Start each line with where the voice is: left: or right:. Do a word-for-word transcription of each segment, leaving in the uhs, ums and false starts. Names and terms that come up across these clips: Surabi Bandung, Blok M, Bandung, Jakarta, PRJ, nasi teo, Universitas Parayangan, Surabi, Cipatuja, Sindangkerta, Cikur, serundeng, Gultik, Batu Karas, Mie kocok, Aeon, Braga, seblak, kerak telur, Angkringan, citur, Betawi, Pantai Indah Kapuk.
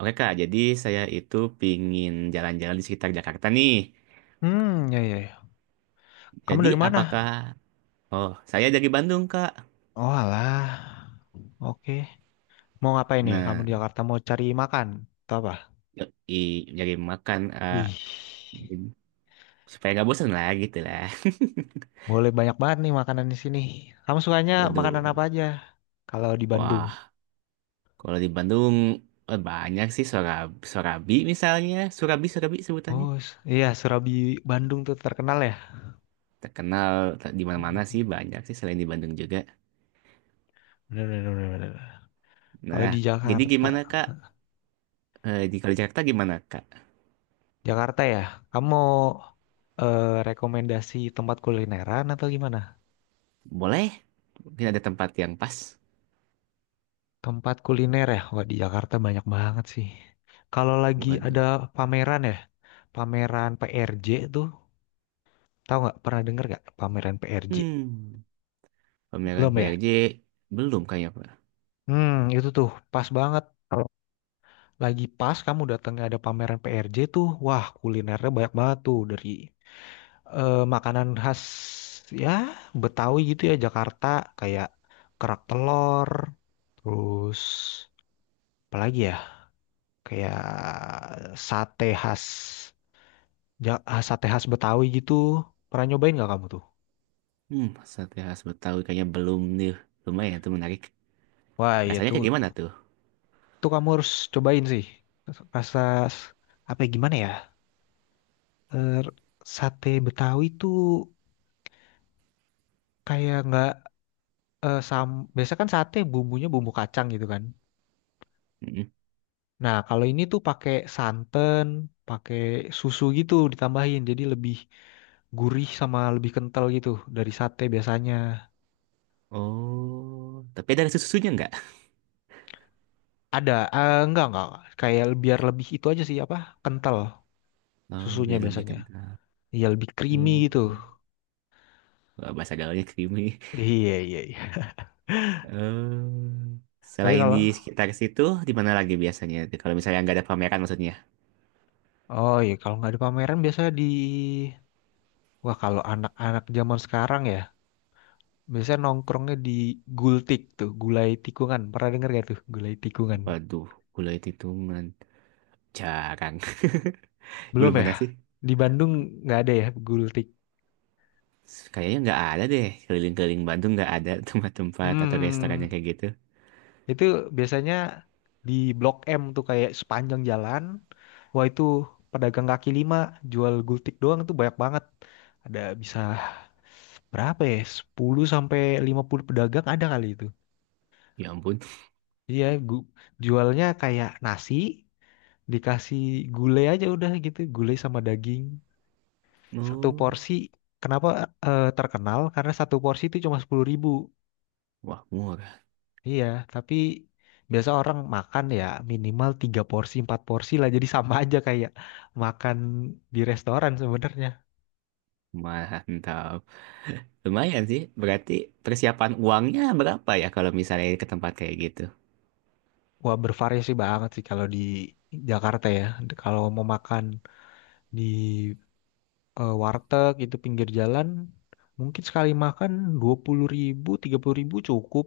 right: Oke Kak, jadi saya itu pingin jalan-jalan di sekitar Jakarta nih.
left: Hmm, ya ya ya. Kamu
right: Jadi
left: dari
right: apakah,
left: mana?
right: oh saya dari Bandung Kak.
left: Oh alah. Oke. Mau ngapain nih? Kamu
right: Nah,
left: di Jakarta mau cari makan atau apa?
right: i nyari makan, eh,
left: Wih.
right: supaya nggak bosan lah gitu lah.
left: Boleh banyak banget nih makanan di sini. Kamu sukanya
right: Waduh,
left: makanan apa aja? Kalau di Bandung.
right: wah kalau di Bandung eh, banyak sih Sorabi, Sorabi misalnya, Surabi Surabi sebutannya.
left: Oh, s- iya Surabi Bandung tuh terkenal ya.
right: Terkenal t- di mana-mana sih banyak sih selain di Bandung juga.
left: Bener, bener, bener, bener. Kalau
right: Nah,
left: di
right: jadi
left: Jakarta,
right: gimana Kak? Eh, di Kalau di Jakarta gimana Kak?
left: Jakarta ya. Kamu mau eh, rekomendasi tempat kulineran atau gimana?
right: Boleh? Mungkin ada tempat yang pas.
left: Tempat kuliner ya, wah di Jakarta banyak banget sih. Kalau lagi
right: Waduh.
left: ada pameran ya, pameran P R J tuh, tahu nggak? Pernah denger nggak pameran P R J?
right: Hmm, Pameran
left: Belum ya?
right: P R J belum kayaknya Pak.
left: Hmm, itu tuh pas banget. Kalau lagi pas kamu datangnya ada pameran P R J tuh, wah kulinernya banyak banget tuh dari eh, makanan khas ya Betawi gitu ya Jakarta kayak kerak telur, terus apalagi ya kayak sate khas Ja- ah, sate khas Betawi gitu. Pernah nyobain nggak kamu tuh?
right: Hmm, sate khas Betawi kayaknya belum nih. Lumayan tuh menarik.
left: Wah, iya
right: Rasanya
left: tuh,
right: kayak gimana tuh?
left: tuh kamu harus cobain sih. Rasa s- apa ya, gimana ya? Er, sate Betawi tuh kayak nggak eh, sam. Biasa kan sate bumbunya bumbu kacang gitu kan.
right: Mm-mm.
left: Nah, kalau ini tuh pakai santan, pakai susu gitu ditambahin, jadi lebih gurih sama lebih kental gitu dari sate biasanya.
right: Oh, tapi ada rasa susunya nggak?
left: Ada, eh, enggak enggak, kayak biar lebih itu aja sih apa kental
right: Oh,
left: susunya
right: biar lebih
left: biasanya.
right: kental.
left: Iya lebih creamy
right: Hmm.
left: gitu.
right: Wah, bahasa gaulnya creamy.
left: Iya iya iya.
right: Eh,
left: Tapi
right: Selain di
left: kalau
right: sekitar situ, di mana lagi biasanya? Kalau misalnya nggak ada pameran maksudnya.
left: oh iya kalau nggak ada pameran biasanya di wah kalau anak-anak zaman sekarang ya biasanya nongkrongnya di Gultik tuh gulai tikungan. Pernah denger gak tuh gulai tikungan?
right: Waduh, gulai titungan. Jarang.
left: Belum
right: Belum
left: ya?
right: pernah sih.
left: Di Bandung nggak ada ya gultik.
right: Kayaknya nggak ada deh. Keliling-keliling Bandung nggak ada tempat-tempat atau restoran yang
left: Hmm.
right: kayak gitu.
left: Itu biasanya di Blok M tuh kayak sepanjang jalan. Wah itu pedagang kaki lima jual gultik doang itu banyak banget. Ada bisa berapa ya? Sepuluh sampai lima puluh pedagang ada kali itu.
right: Ya ampun.
left: Iya, gu- jualnya kayak nasi dikasih gulai aja udah gitu, gulai sama daging. Satu
right: Oh,
left: porsi kenapa eh, terkenal? Karena satu porsi itu cuma sepuluh ribu.
right: wah murah.
left: Iya, tapi biasa orang makan ya minimal tiga porsi, empat porsi lah. Jadi sama aja kayak makan di restoran sebenarnya.
right: Mantap. Lumayan sih. Berarti persiapan uangnya berapa ya kalau misalnya ke tempat kayak gitu?
left: Wah, bervariasi banget sih kalau di Jakarta ya. Kalau mau makan di eh, warteg itu pinggir jalan, mungkin sekali makan dua puluh ribu, tiga puluh ribu cukup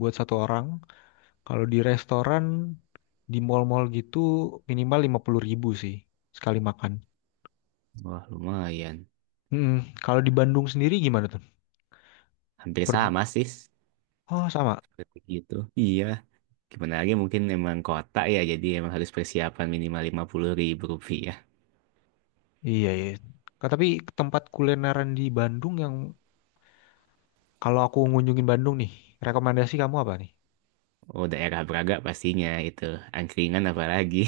left: buat satu orang. Kalau di restoran, di mall-mall gitu minimal lima puluh ribu sih sekali makan.
right: Wah, lumayan.
left: Mm-mm. Kalau di Bandung sendiri gimana tuh?
right: Hampir sama sih.
left: Oh sama.
right: Seperti gitu. Iya. Gimana lagi mungkin emang kota ya, jadi emang harus persiapan minimal lima puluh ribu rupiah.
left: Iya iya. Ka- Tapi tempat kulineran di Bandung yang kalau aku ngunjungin Bandung nih, rekomendasi kamu apa nih?
right: Oh, daerah Braga pastinya itu. Angkringan apalagi.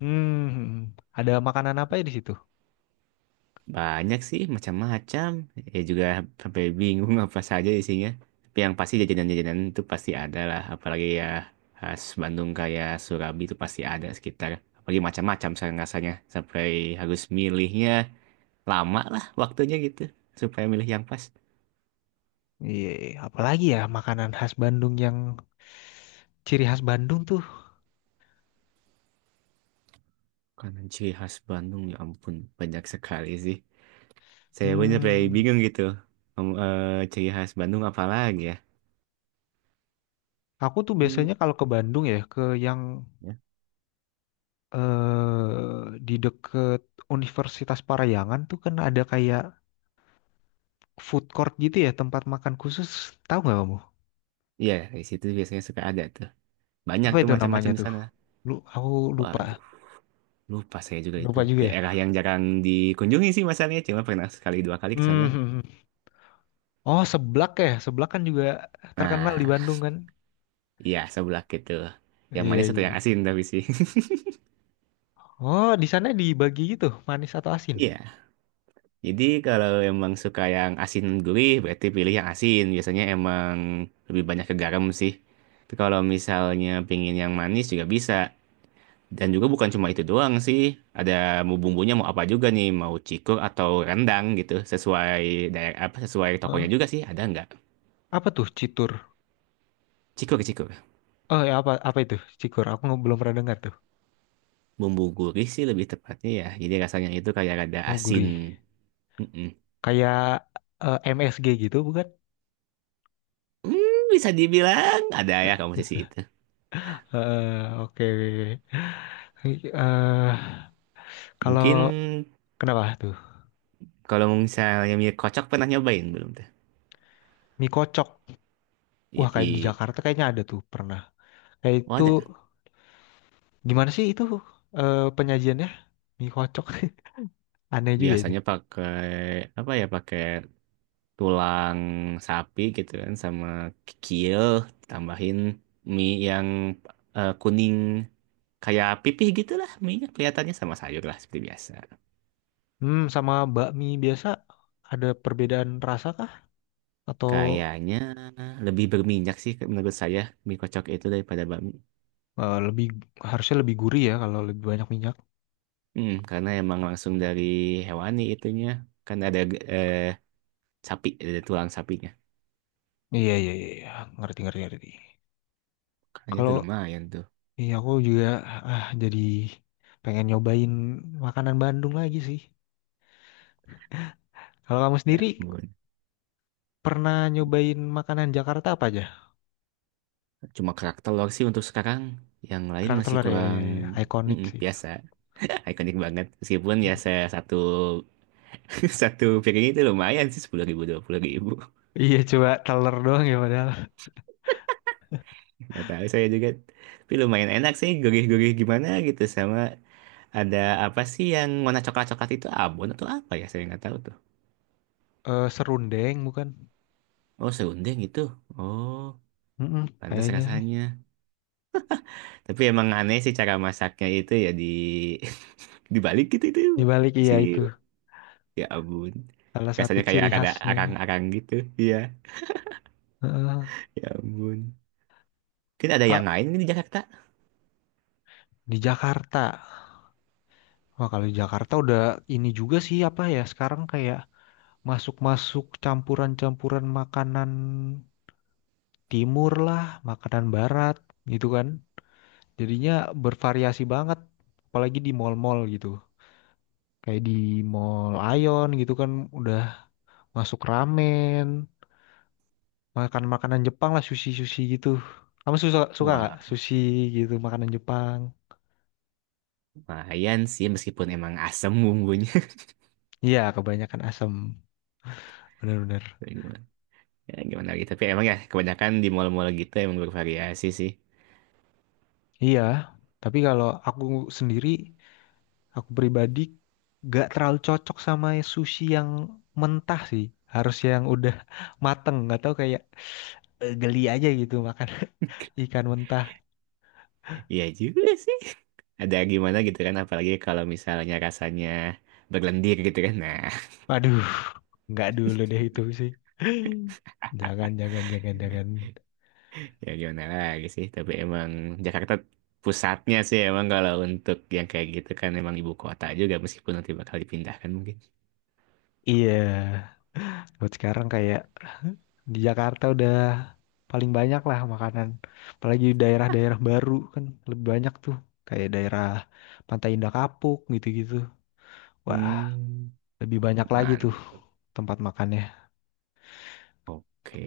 left: Hmm, ada makanan apa ya di situ?
right: Banyak sih, macam-macam. Ya juga sampai bingung apa saja isinya. Tapi yang pasti jajanan-jajanan itu pasti ada lah. Apalagi ya khas Bandung kayak Surabi itu pasti ada sekitar. Apalagi macam-macam sekarang rasanya. Sampai harus milihnya lama lah waktunya gitu. Supaya milih yang pas.
left: Iya, iya, apalagi ya makanan khas Bandung yang ciri khas Bandung tuh.
right: Karena ciri khas Bandung ya ampun banyak sekali sih. Saya pun sampai
left: Hmm,
right: bingung gitu. Em, eh, ciri khas Bandung apa lagi ya?
left: aku tuh
right: Hmm,
left: biasanya kalau ke Bandung ya ke yang
right: ya.
left: eh di deket Universitas Parayangan tuh kan ada kayak food court gitu ya tempat makan khusus. Tahu nggak kamu?
right: Iya, di situ biasanya suka ada tuh. Banyak
left: Apa
right: tuh
left: itu namanya
right: macam-macam di
left: tuh?
right: sana.
left: Lu, aku lupa,
right: Waduh, lupa saya juga itu.
left: lupa juga ya.
right: Daerah yang jarang dikunjungi sih masalahnya, cuma pernah sekali dua kali ke sana.
left: Hmm. Hmm, hmm. Oh, seblak ya. Seblak kan juga terkenal di
right: Nah,
left: Bandung kan?
right: iya sebelah gitu. Yang
left: Iya,
right: manis satu yang
left: iya.
right: asin tapi sih.
left: Oh, di sana dibagi gitu, manis atau asin?
right: Iya. Jadi kalau emang suka yang asin gurih, berarti pilih yang asin. Biasanya emang lebih banyak ke garam sih. Tapi kalau misalnya pingin yang manis juga bisa. Dan juga bukan cuma itu doang sih. Ada mau bumbunya mau apa juga nih, mau cikur atau rendang gitu. Sesuai daerah apa sesuai tokonya
left: Heeh.
right: juga sih, ada nggak?
left: Apa tuh citur?
right: Cikur, cikur.
left: Oh, ya apa apa itu? Cikur. Aku nge- belum pernah dengar tuh.
right: Bumbu gurih sih lebih tepatnya ya. Jadi rasanya itu kayak ada
left: Oh,
right: asin.
left: gurih.
right: Mm-mm.
left: Kayak eh, M S G gitu bukan?
right: Hmm, bisa dibilang ada ya kamu sisi itu.
left: Eh, oke. Eh, kalau
right: Mungkin
left: kenapa tuh?
right: kalau misalnya mie kocok pernah nyobain belum tuh?
left: Mie kocok. Wah,
right: Iya, i.
left: kayak di Jakarta kayaknya ada tuh pernah. Kayak
right: Oh
left: itu
right: ada.
left: gimana sih itu eh, penyajiannya? Mie kocok. Aneh juga itu.
right: Biasanya pakai apa ya? Pakai tulang sapi gitu kan sama kikil tambahin mie yang eh, kuning kayak pipih gitu lah mie-nya kelihatannya sama sayur lah seperti biasa.
left: Hmm, sama bakmi biasa ada perbedaan rasa kah? Atau
right: Kayaknya lebih berminyak sih menurut saya mie kocok itu daripada bakmi.
left: eh, lebih harusnya lebih gurih ya kalau lebih banyak minyak?
right: Mm, karena emang langsung dari hewani itunya. Kan ada eh, sapi, ada tulang sapinya.
left: Iya iya iya, iya. Ngerti ngerti ngerti.
right: Kayaknya itu
left: Kalau
right: lumayan tuh.
left: iya aku juga ah jadi pengen nyobain makanan Bandung lagi sih. Kalau kamu sendiri
right: Ya ampun.
left: pernah nyobain makanan Jakarta apa aja?
right: Cuma kerak telur sih untuk sekarang. Yang lain
left: Kerak
right: masih
left: telur ya,
right: kurang.
left: ya, ya. Ikonik
right: Mm-mm,
left: sih itu.
right: biasa. Ikonik banget. Meskipun ya saya satu satu piring itu lumayan sih sepuluh ribu, dua puluh ribu.
left: Iya coba telur doang ya padahal.
right: Nggak tahu saya juga. Tapi lumayan enak sih gurih-gurih gimana gitu sama. Ada apa sih yang warna coklat-coklat itu abon atau apa ya? Saya nggak tahu tuh.
left: Eh, serundeng bukan?
right: Oh, serundeng gitu. Oh,
left: Mm-mm,
right: pantas
left: kayaknya sih.
right: rasanya. Tapi emang aneh sih cara masaknya itu ya di dibalik gitu itu
left: Dibalik iya
right: sih.
left: itu
right: Ya ampun.
left: salah satu
right: Rasanya kayak
left: ciri
right: ada
left: khasnya.
right: arang-arang gitu. Iya.
left: Heeh.
right: Ya ampun. Mungkin ada yang
left: Kak,
right: lain di Jakarta?
left: di Jakarta. Wah, kalau di Jakarta udah ini juga sih apa ya sekarang kayak masuk-masuk campuran-campuran makanan timur lah, makanan barat gitu kan. Jadinya bervariasi banget, apalagi di mall-mall gitu. Kayak di Mall Aeon gitu kan udah masuk ramen, makan makanan Jepang lah, sushi-sushi gitu. Kamu suka suka nggak
right: Wah,
left: sushi gitu makanan Jepang?
right: lumayan sih meskipun emang asem bumbunya.
left: Iya, kebanyakan asam, bener-bener.
right: Ya gimana, ya, gimana lagi? Tapi emang ya kebanyakan di mall-mall gitu emang bervariasi sih.
left: Iya, tapi kalau aku sendiri, aku pribadi gak terlalu cocok sama sushi yang mentah sih. Harus yang udah mateng, gak tahu kayak eh, geli aja gitu makan ikan mentah.
right: Iya juga sih. Ada gimana gitu kan apalagi kalau misalnya rasanya berlendir gitu kan nah
left: Waduh, nggak dulu deh itu sih. Jangan, jangan, jangan, jangan.
right: ya gimana lagi sih tapi emang Jakarta pusatnya sih emang kalau untuk yang kayak gitu kan emang ibu kota juga meskipun nanti bakal dipindahkan mungkin.
left: Iya, buat sekarang kayak di Jakarta udah paling banyak lah makanan. Apalagi di daerah-daerah baru kan lebih banyak tuh. Kayak daerah Pantai Indah Kapuk gitu-gitu. Wah,
right: Hmm,
left: lebih banyak lagi tuh
right: mantap,
left: tempat makannya.
right: oke,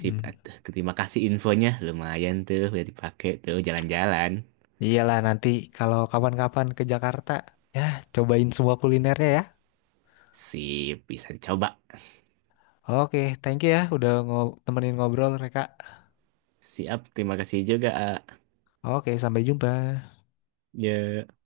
right: sip atuh. Terima kasih infonya lumayan tuh udah dipakai tuh jalan-jalan.
left: Iyalah nanti kalau kapan-kapan ke Jakarta, ya cobain semua kulinernya ya.
right: Sip bisa dicoba.
left: Oke, thank you ya udah ngo- temenin ngobrol mereka.
right: Siap terima kasih juga A.
left: Oke, sampai jumpa.
right: Ya